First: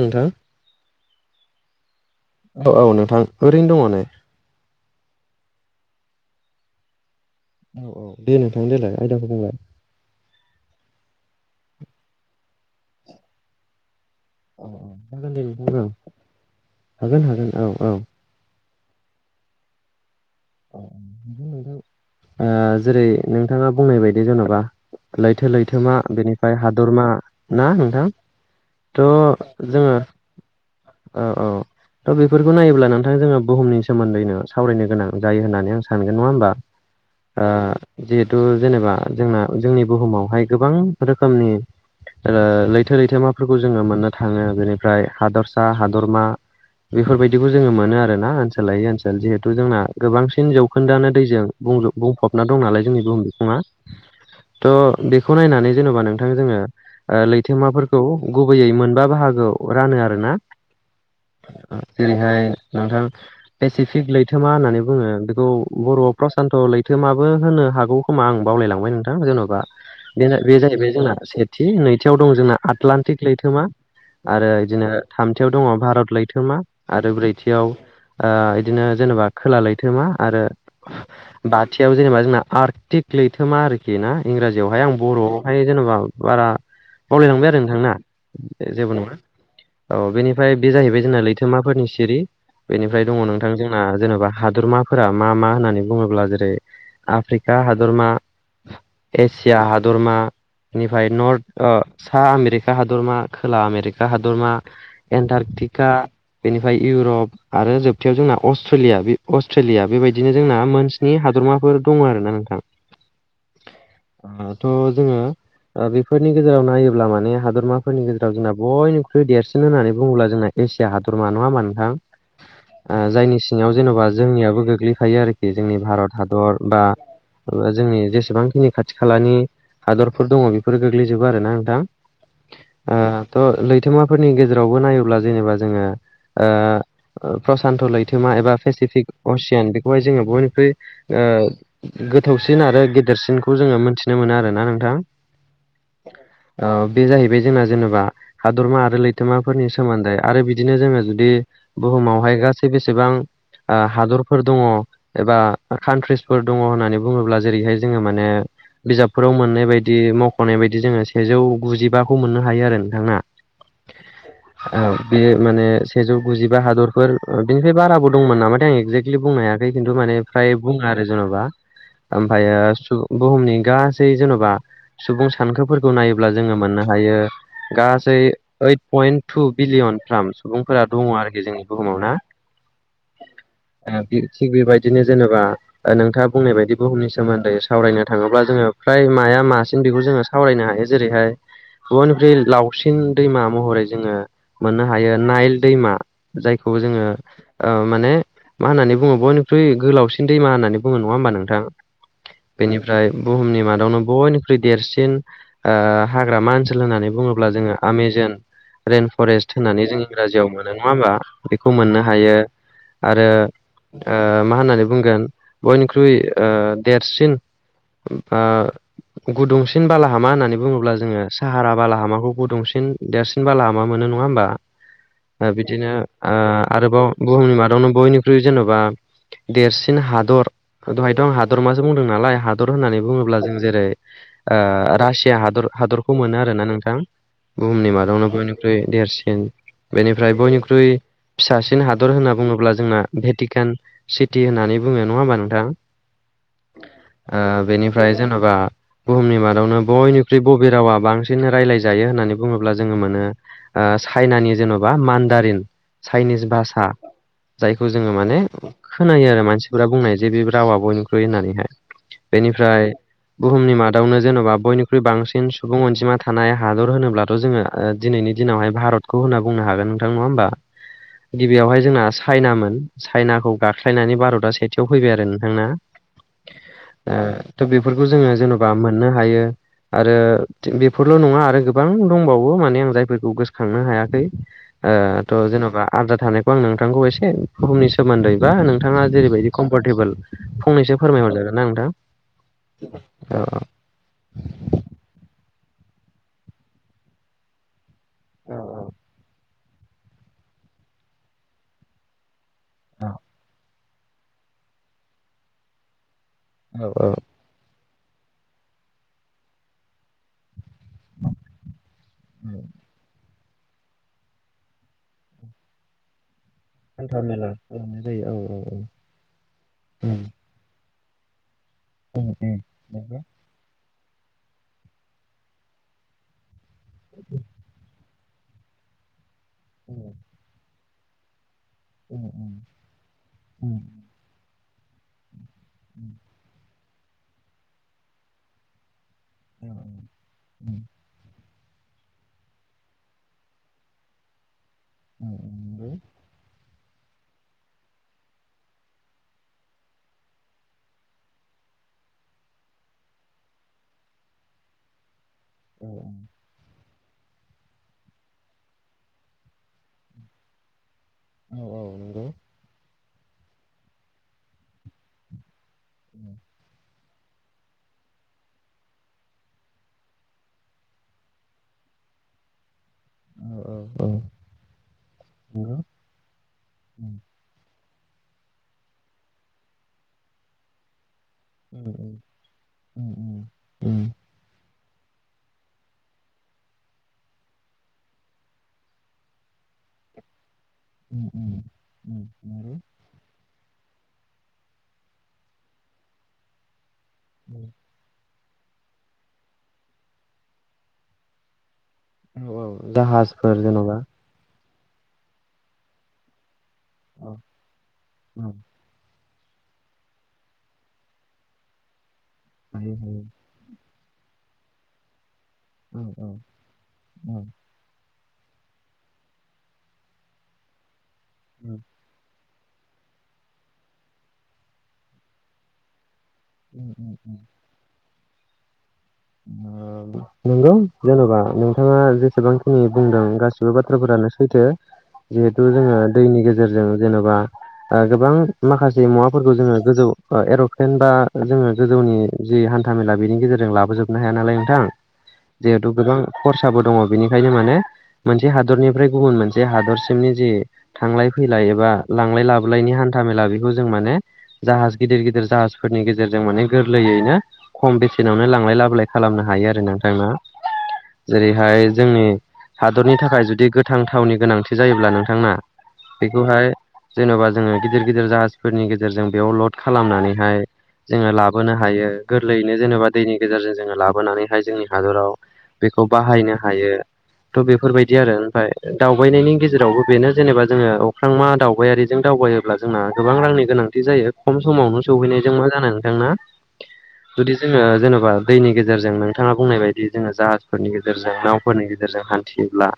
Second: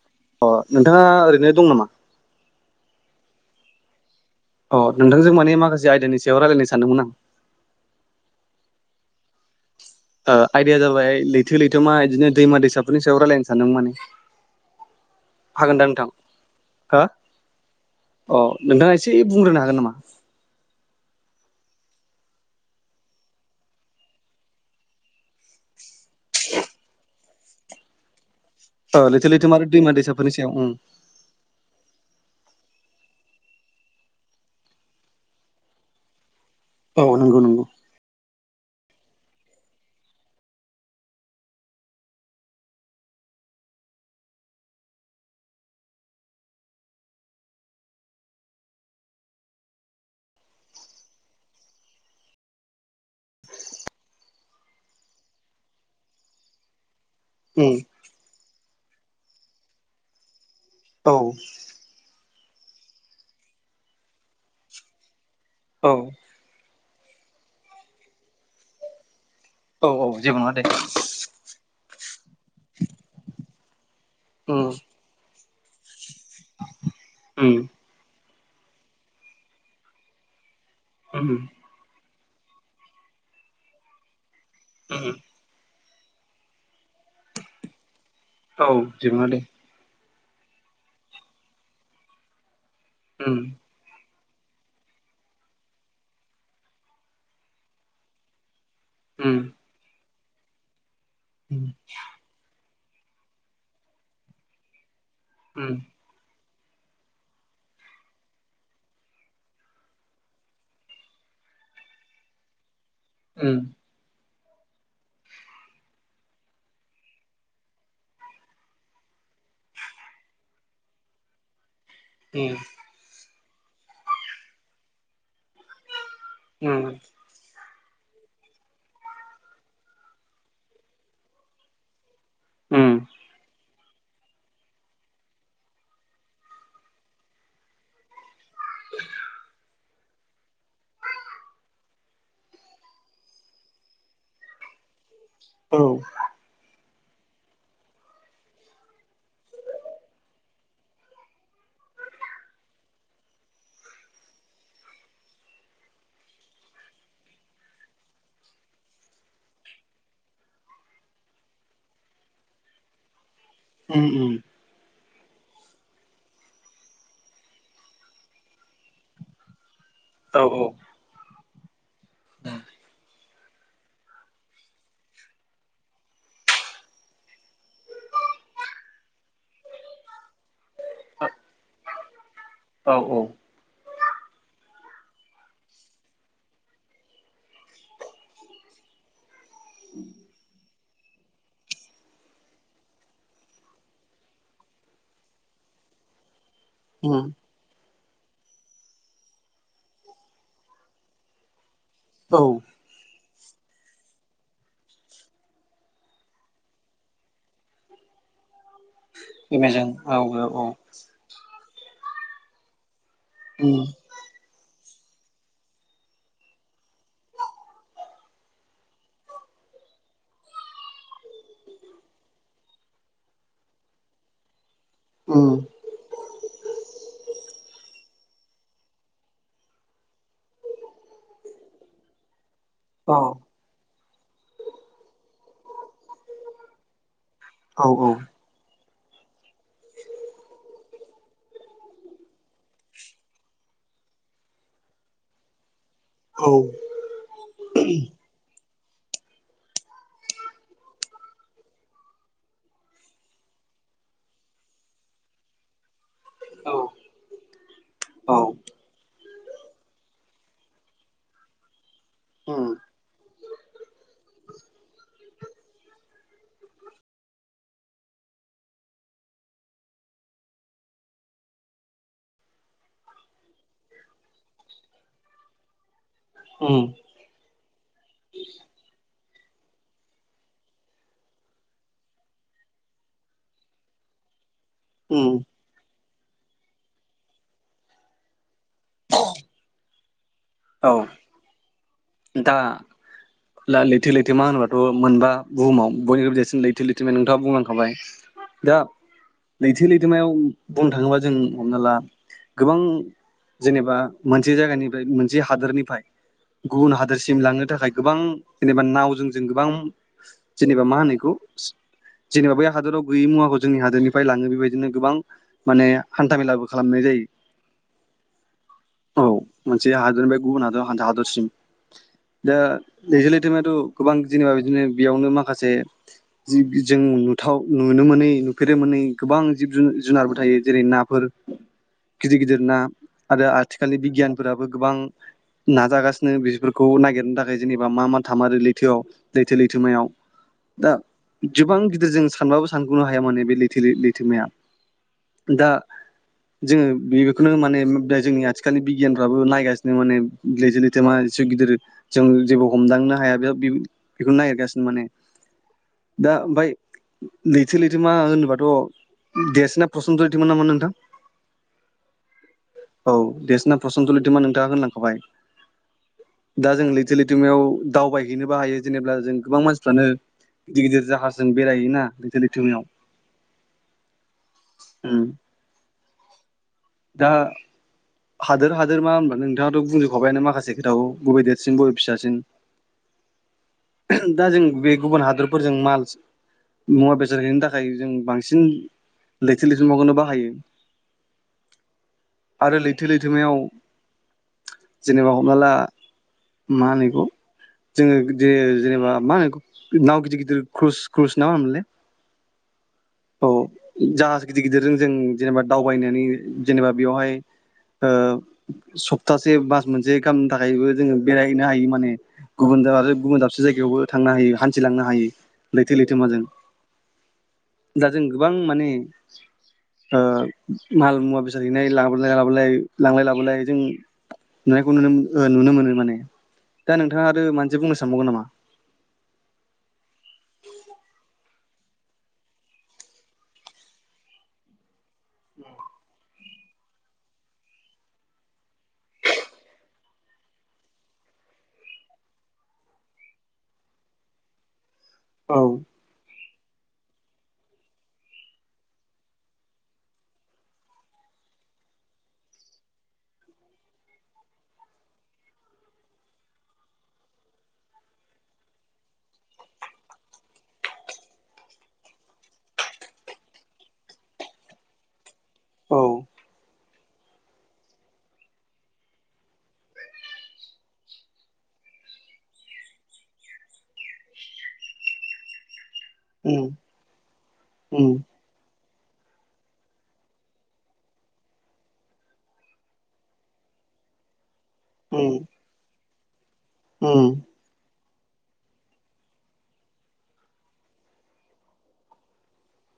नोंथां अ नोंथाङा ओरैनो दं नामा? औ औ नोंथां ओरैनो दङ नेै अ नोंथांजों माने माखासे आयदानि सायाव रायलायनो सानदोंमोन आं औ औ दे नोंथां देलाय आयदाखौ बुंलाय ओ आइदाया जाबाय लैथो लैथोमा इदिनो दैमा दैसाफोरनि सायाव रायलायनो सानदों माने औ हागोन दे नोंथां औ हो हागोन हागोन औ औ अ नोंथाङा एसे बुंग्रोनो हागोन नामा नोंथां जेरै नोंथाङा बुंनाय बायदि जेन'बा लैथो लैथोमा बेनिफ्राय हादरमा ना नोंथां ओ लैथो लैथोमा आरो थ' दैमा जोङो दैसाफोरनि सायाव उम औ औ [unintelligible] बेफोरखौ नायोब्ला नोंथां जोङो बुहुमनि सोमोन्दैनो सावरायनो गोनां जायो होननानै आं सानगोन नङा होमबा औ नंगौ नंगौ ओ जिहु थु जेनेबा जोंना जोंनि बुहुमावहाय गोबां रोखोमनि ओ लैथो लैथोमाफोरखौ जोङो मोननो थाङो बेनिफ्राय हादरसा हादरमा बेफोर बायदिखौ जोङो मोनो आरो ना ओनसोल लायै ओनसोल जिहेथु जोंना गोबांसिन जौखोन्दोआनो दैजों बुंजोब बुंफबना दं नालाय जोंनि बुहुम बिखङा थ' बेखौ नायनानै जेन'बा नोंथां जोङो ओ उम लैथोमाफोरखौ गुबैयै मोनबा बाहागोआव रानो आरोना औ जेरैहाय नोंथां पेसिफिक लैथोमा होननानै बुङो बेखौ औ बर'आव प्रसान्त' लैथ थोमाबो होनो हागौ खोमा आं बावलाय लांबाय नोंथां [unintelligible] बा औ औ जेबो नङा बे दे जाहैबाय जोंना सेथि नैथियाव दं जोंना आटलान्टिक लैथोमा आरो उम बिदिनो थामथियाव दङ भारत लैथोमा आरो उम ब्रैथियाव ओ बिदिनो जेनेबा खोला लैथो मा आरो उम बाथियाव जेनेबा जोंना आर्टिक लैथोमा आरोखि ना इंराजियावहाय आं उम बर'आवहाय जेनेबा बारा बावलाय लांबाय आरो नोंथां ना जेबो नङा औ बेनिफ्राय बे जाहैबाय जोंना लैथोमाफोरनि सिरि बेनिफ्राय दङ उम नोंथां जोंना जेनेबा हादरमाफोरा मा मा होननानै बुङोब्ला जेरै आफ्रिका हादरमा उम एसिया हादरमा निफ्राय नर्थ उम ओ सा आमे खा हादरमा खोला आमेरिका हादरमा उम एन्टारटिका बेनिफ्राय इउरप आरो जोबथायाव जोंना अस्ट्रेलिया बे अस्ट्रेलिया बेबायदिनो जोंना मोन स्नि हादरमाफोर दङ आरो ना नोंथां उम ओ थ' जोङो ओ बेफोरनि गेजेराव नायोब्ला माने हादरमाफोरनि गेजेराव जोंना बयनिख्रुइ देरसिन होननानै बुङोब्ला जोंना एसिया हादरमा नङा होनबा नोंथां ओ जायनि सिङाव जेन'बा जोंनियाबो गोग्लैखायो आरोखि जोंनि भारत हादर बा मा जोंनि जेसेबांखिनि खाथि खालानि हादरफोर दङ बेफोरो गोग्लैजोबो आरोना नोंथां ओ उम थ' लैथोमाफोरनि गेजेरावबो नायोब्ला जेनेबा जोङो ओ प्रसान्त' लैथोमा एबा पेसिफिक असियेन बेखौहाय जोङो बयनिख्रुइ ओ गोथौसिन आरो गेदेरसिनखौ जोङो मोनथि नो मोनो आरो ना नोंथां औ ओ बे जाहैबाय जोंना जेनेबा हादरमा आरो लैथोमाफोरनि सोमोन्दै आरो बिदिनो जोङो जुदि ब समावहाय गासै बेसेबां हादरफोर दङ एबा कान्ट्रिसफोर दङ होननानै बुङोब्ला जेरैहाय जोङो माने बिजाबफोराव मोननाय बायदि मख'नाय बायदि जोङो सेजौ गुजिबाखौ मोननो हायो आरो नोंथां। उम बेयो माने सेजौ गुजिबा हादरफोर बेनिफ्राय बाराबो दंमोन नामाथाये आं एक्जेक्टलि बुंनाया बे खिन्थु माने औ फ्राय बुङो आरो जेन'बा ओमफ्रायो बुहुमनि गासै जेन'बा सुबुं सानखोफोरखौ नायोब्ला जोङो मा मोननो हायो गासै ओड पयेन टु ब्लियनफ्राम फोर दङ आरोखि जोंनि बुहुमाव ना औ औ थिग बेबायदिनो जेनेबा नोंथाङा बुंनाय बायदि बुहुमनि सोमोन्दै सावरायनो थाङोब्ला जोङो फ्राय माया मासिन बेखौ जोङो सावरायनो हायो। जेरैहाय बयनिफ्राय लावसिन दैमा महरै जोङो मोननो हायो नाइल दैमा जायखौ जोङो उम ओ माने मा होननानै बुङो बयनिख्रुइ गोलावसिन दैमा होननानै बुङो नङा होमबा नोंथां औ बेनिफ्राय बुहुमनि मादावनो बयनिख्रुइ देरसिन हाग्रामा ओनसोल होननानै बुङोब्ला जोङो आमस जोन। रइेन फरेस्ट एमाजन होननानै जों औ औ इंराजियाव औ मोनो नङा होमबा बेखौ मोननो हायो आरो। उम आ मा होननानै बुंगोन बयनिख्रुइ आ देरसिन बा गुदुंसिन बालाहामा होननानै बुङोब्ला जोङो साहारा बालाहामाखौ गुदुंसिन देरसिन बालाहामा मोनो। नङा होमबा उम बिदिनोबाव बुुहुमनि मादावनो बयनि ख्रुइ जेन'बा देरसिन हादर दहायथ' आं हादरमासो बुंदों नालाय हादर हादर होननानै औ बुङोब्ला जों जेरै रासिया हादर हादरखौ मोनो आरोना नोंथां। औ बुहुमनि मादावनो बयनिख्रुइ देरसिन बेनिफ्राय बयनिख्रुइ फिसासिन हादर होनना बुङोब्ला जोंना भेटिकान सिटि होननानै बुङो नङा होमबा नोंथां? औ आ बेनिफ्राय जेनेबा बुहुमनि मादावनो बयनिख्रुइ बबे रावा बांसिन रायज्लायजायो होननानै बुङोब्ला जोङो मोनो आ चाइनानि जेन'बा मान्दारिन चाइनिस औ भाषा जायखौ जोङो औ माने खोना यो आरो मानसिफोरा बुंनाय जे बे रावा बयनिख्रुइ होननानैहाय उम बेनिफ्राय बुहुमनि मादावनो जेनेबा बयनिख्रुइ बांसिन सुबुं अनजिमा थानाय हादर होनोब्लाथ' जोङो दिनैनि दिनावहाय भारतखौ होनना बुंनो हागोन नोंथां नङा होम बा गिबियावहाय जोंना चाइनामोन। चाइनाखौ गाख्लायनानै भारतआ सेथियाव फैबाय आरो नोंथांना। उम थ' बेफोरखौ जोङो जेन'बा मोननो हायो। आरो बेफोरल' नङा आरो गोबां दंबावो माने आं जायफोरखौ गोसोखांनो हायाखै। ओ थ' उम जेन'बा आद्रा थानायखौ आं नोंथांखौ एसे बुहुमनि सोमोन्दै बा नोंथाङा जेरैबायदि कम्फरटेबोल औ फंनैसो फोरमायहरज जागोन ना नोंथां। दा लैथो लैथो मा होनोबाथ' मोनबा बुहुव बनिख्रुइबो लैथो लैथोम नोंथाङा बुंलांखाबाय दा लैथो लैथोमायाव बुंनो थाङोबा जों हमना ला गोबां जेनेबा मोनसे जायगानिफ्राय मोनसे हादोरनिफ्राय गुबुन हादोरसिम लांनो थाखाय गोबां जेनेबा नावजों जों गोबां जेनेबा मा होनोखौ जेनेबा बे हादोराव गैयै मुवाखौ जोंनि हादोरनिफ्राय लाङो बेबायदिनो गोबां माने हान्था मेलाबो खालामनाय जायो औ मोनसे हादरनि बे गुबुन हादराव हा हादरसिम दा लैथो लैथोमाथ' गोबां जेनेबा बिदिनो बेयावनो माखासे जों नुथाव नुनो मोनै नुफेरोमोन नै गोबां जिब जुन जुनारबो थायो जेरै नाफोर गिदिर गिदिर ना आरो आथिखालनि बिगियानफोराबो गोबां नाजागासि बेफोरखौ नागिरनो थाखाय जेनेबा मा मा थामारो लैथोआव लैथो लैथोमायाव दा गोबां गिदिर जों सानबाबो सानगोननो हाया माने बे लैथो लैथोमाया दा जोङो बेखौनो माने दा जोंनि आथिखालनि बिगियानफ्राबो नायगासिनो माने लैथो मा जिसे गिदिर जों जेबो हमदांनो हाया बे बेखौ नागिरगासिनो माने दा बाय लोथो लैथोमा होनोबाथ' देरसिना प्रसन' लैथोमोन नामा नोंथां? औ औ नोंगौ औ देरसना प्रसन्त लिरथोमा नोंथाङा होनलांखाबाय दा जों लै थो- लैथोमायाव दावबायहैनोबो हायो जेनेबा जों गोबां मानसिफ्रानो गिदिर गिदिर जाहाजजों बेरायहोना लैथो लैथोमायाव ओम दा हादोर हादोर मा होनबानो नोंथाङाथ' बुंजोबखबायानो माखासे खोथाखौ बबे देरसिन बबे फिसासिन दा जों बे गुबुन हादरफोरजों माल [unintelligible] मुवा बेसाद हैनो थाखाय जों बांसिन लैथो लैथोमाखौनो बाहायो। उम मायाव जेनेबा हमना ला मा होनो? जोङो जेनेबा मा होनो नाव गिदिर गिदिर क्रुस क्रुस ना होनोमोनलाय? औ औ औ जाहाजफोर जेन'बा जाहाज गिदिर गिदिरजों जेनेबा दावबायनानै जेनेबा बेयावहाय ओ सप्थासे बास मोनसे खालामामनो थाखायबो जोङो बेरायहनो हायो माने गुबुन दाब आरो गुबुन दाबसे जायगायावबो थांनो हायो हानथिलांनो हायो लैथो लैथोमाजों जों गोबां माने ओ माल मुवा बेसाद हैनाय लाबोलाय लाबोलाय लांलाय लाबोलाय जों नुनायखौ नुनो नुनो मोनो माने दा नोंथाङा आरो मा मोनसे बुंनो सानबावगोन नामा? नंगौ जेन'बा नोंथाङा जेसेबांखिनि बुंदों गासिबो बाथ्राफोरा सैथो जिहेथु जोङो दैनि गेजेरजों जेनेबा गोबां माखासे मुवाफोरखौ जोङो गोजौ एर'क्लेन बा जोङो गोजौनि जि हानथा मेला बेनि गेजेरजों लाबोजोबनो हाया नालाय नोंथां औ जिहेथु गोबां खरसाबो दङ बेनिखायनो माने मोनसे हादरनिफ्राय गुबुन मोनसे हादरसिमनि जि थांलाय फै लाय एबा लांलाय लाबोलायनि हानथा मेला बेखौ जों माने जाहाज गिदिर गिदिर जाहफोरनि गेजेरजों माने गोरलैयैनो खम बेसेनावनो लांलाय लाबोलाय खालामनो हायो आरो नोंथां। जेरैहाय जोंनि हादरनि थाखाय जुदि गोथां थावनि गोनांथि जायोब्ला नोंथाङा औ बेखौहाय जेन'बा जोङो गिदिर गिदिर जाहाजफोरनि गेजेरजों बेयाव लड खालामनानैहाय जोङो लाबोनो हायो गोरलैयैनो जेनेबा दैनि गेजेरजों जोङो लाबोनानैहाय जोंनि हादराव बेखौ बाहायनो उम हायो थ' बेफोरबायदि उम आरो ओमफ्राय दावबायनायनि गेजेरावबो बेनो जेनेबा जोङो अख्रांमा दावबायारिजों दावबायोब्ला जोंना गोबां रांनि गोनां जायो खम समावनो उम सौहैनायजों मा जानो नोंथां उम जुदि जोङो जेनेबा दैनि गेजेरजों नोंथाङा बुंनाय बायदि जोङो जाहाजफोरनि गेजेरजों नावफोरनि गेजेरजों हानथियोब्ला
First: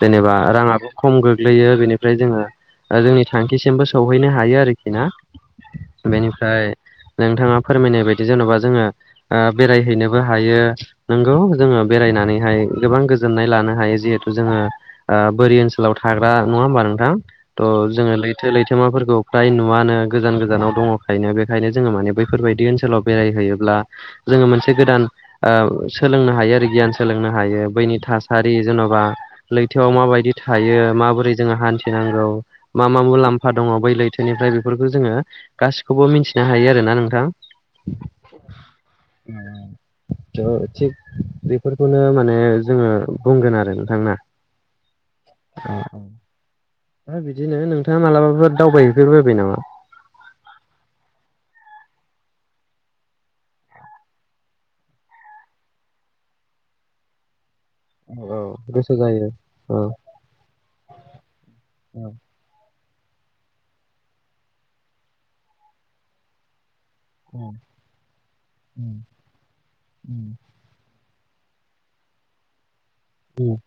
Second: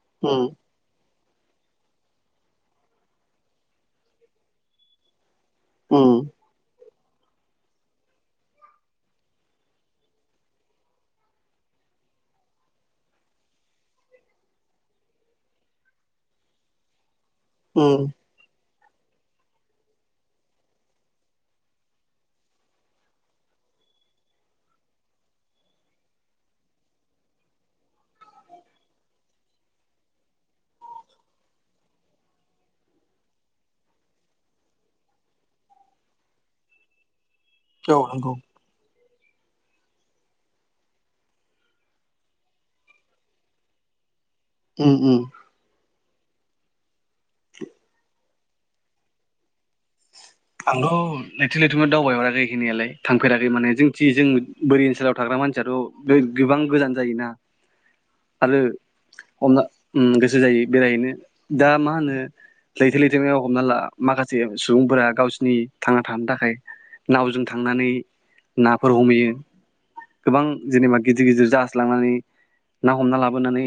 जेनेबा उम राङाबो खम गोग्लैयो बेनिफ्राय जोङो जोंनि थांखिसिमबो सौहैनो हायो आरोखि ना? उम बेनिफ्राय नोंथाङा फोरमायनाय बायदि जेन'बा जोङो ओ बेराय हैनोबो हायो नोंगौ जोङो बेरायनानैहाय गोबां गोजोननाय लानो हायो जिहेथु जोङो ओ बोरि ओनसोलाव थाग्रा नङा होमबा नोंथां थ' उम जोङो लैथो लैथोमाफोरखौ फ्राय नुवनो गोजान गोजानाव दङखायनो बेखायनो जोङो माने बैफोरबायदि ओनसोलाव बेरायहैयोब्ला जोङो मोनसे गोदान ओ सोलोंनो हायो आरो गियान सोलोंनो हायो बैनि थासारि जेन'बा लैथोआव माबायदि थायो माबोरै जोङो हानथिनांगौ मा मा मुलामफा दङ बै लैथोनिफ्राय बेफोर फोरफोरखौ जोङो गासिखौबो मिथिनो हायो आरोना नोंथां औ नंगौ थ' थिग बेफोरखौनो माने जोङो बुंगोन आरो नोंथां ना ओम ओम दा बिदिनो नोंथाङा मालाबाफोर दावबायहैफेर बायबाय नामा आंथ' लैथो लैथोमा दावबायहराखै हैनायालाय थांफेराखै माने जोंथि जों बोरि ओनसोलाव थाग्रा मानसियाथ' गोबां गोजान जायोना औ आरो गोसो जायो हमना औ गोसो जायो बेरायहैनो दा मा होनो लैथो लैथो म हमना ला माखासे सुबुंफोरा गावसिोरनि थांना थानो थाखाय नावजों थांनानै नाफोर हमहैयो गोबां जेनेबा गिदिर गिदिर जाहास लांनानै ना हमना लाबोनानै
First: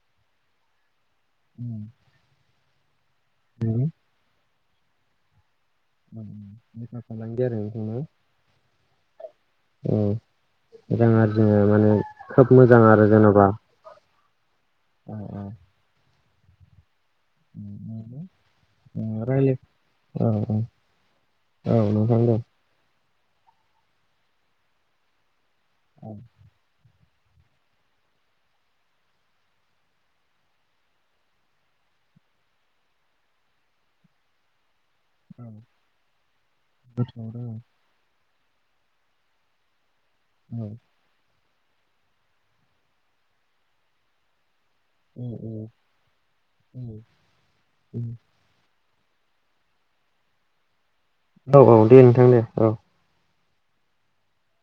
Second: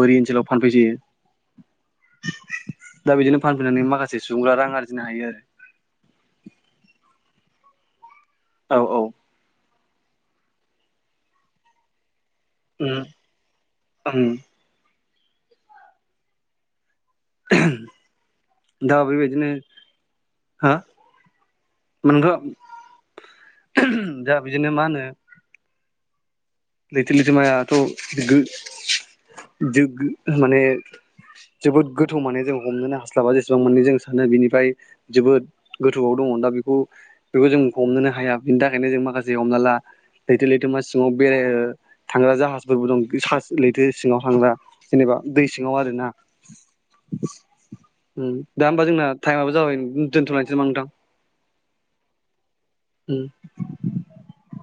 बोरि ओनसोलाव फानफैजायो उम दा बिदिनो फानफैनानै माखासे सुबुंआ रां आरजिनो हायो आरो बेफार फालांगि आरो बेफोरबो औ औ औ रां आरजिनो माने खोब मोजां आरो जेनेबा ओं अ अ दा बेबायदिनो रायलाय औ हा औ औ नोंथां दे नोंथ' दा बिदिनो मा होनो औ लैथो लैथो मायाथ' गो गो गो माने जोबोद गोथौ माने जों हमनोनो हास्लाबा जेसेबां माने जों सानो बिनिफ्राय जोबोद गोथौआव दङ दा बेखौ बेखौ जों हमनोनो हाया बिनि थाखायनो जों माखासे हमना ला लैथो लैथोमा सिङाव थांग्रा जाहाजफोरबो दं लैथो सिङाव थांग्रा जेनेबा दै सिङाव आरोना ओ दा जोंना टाइमाबो जाबाय दोनथ'नायसै नामा नोंथां औ औ दे नोंथां दे औ [inaudible]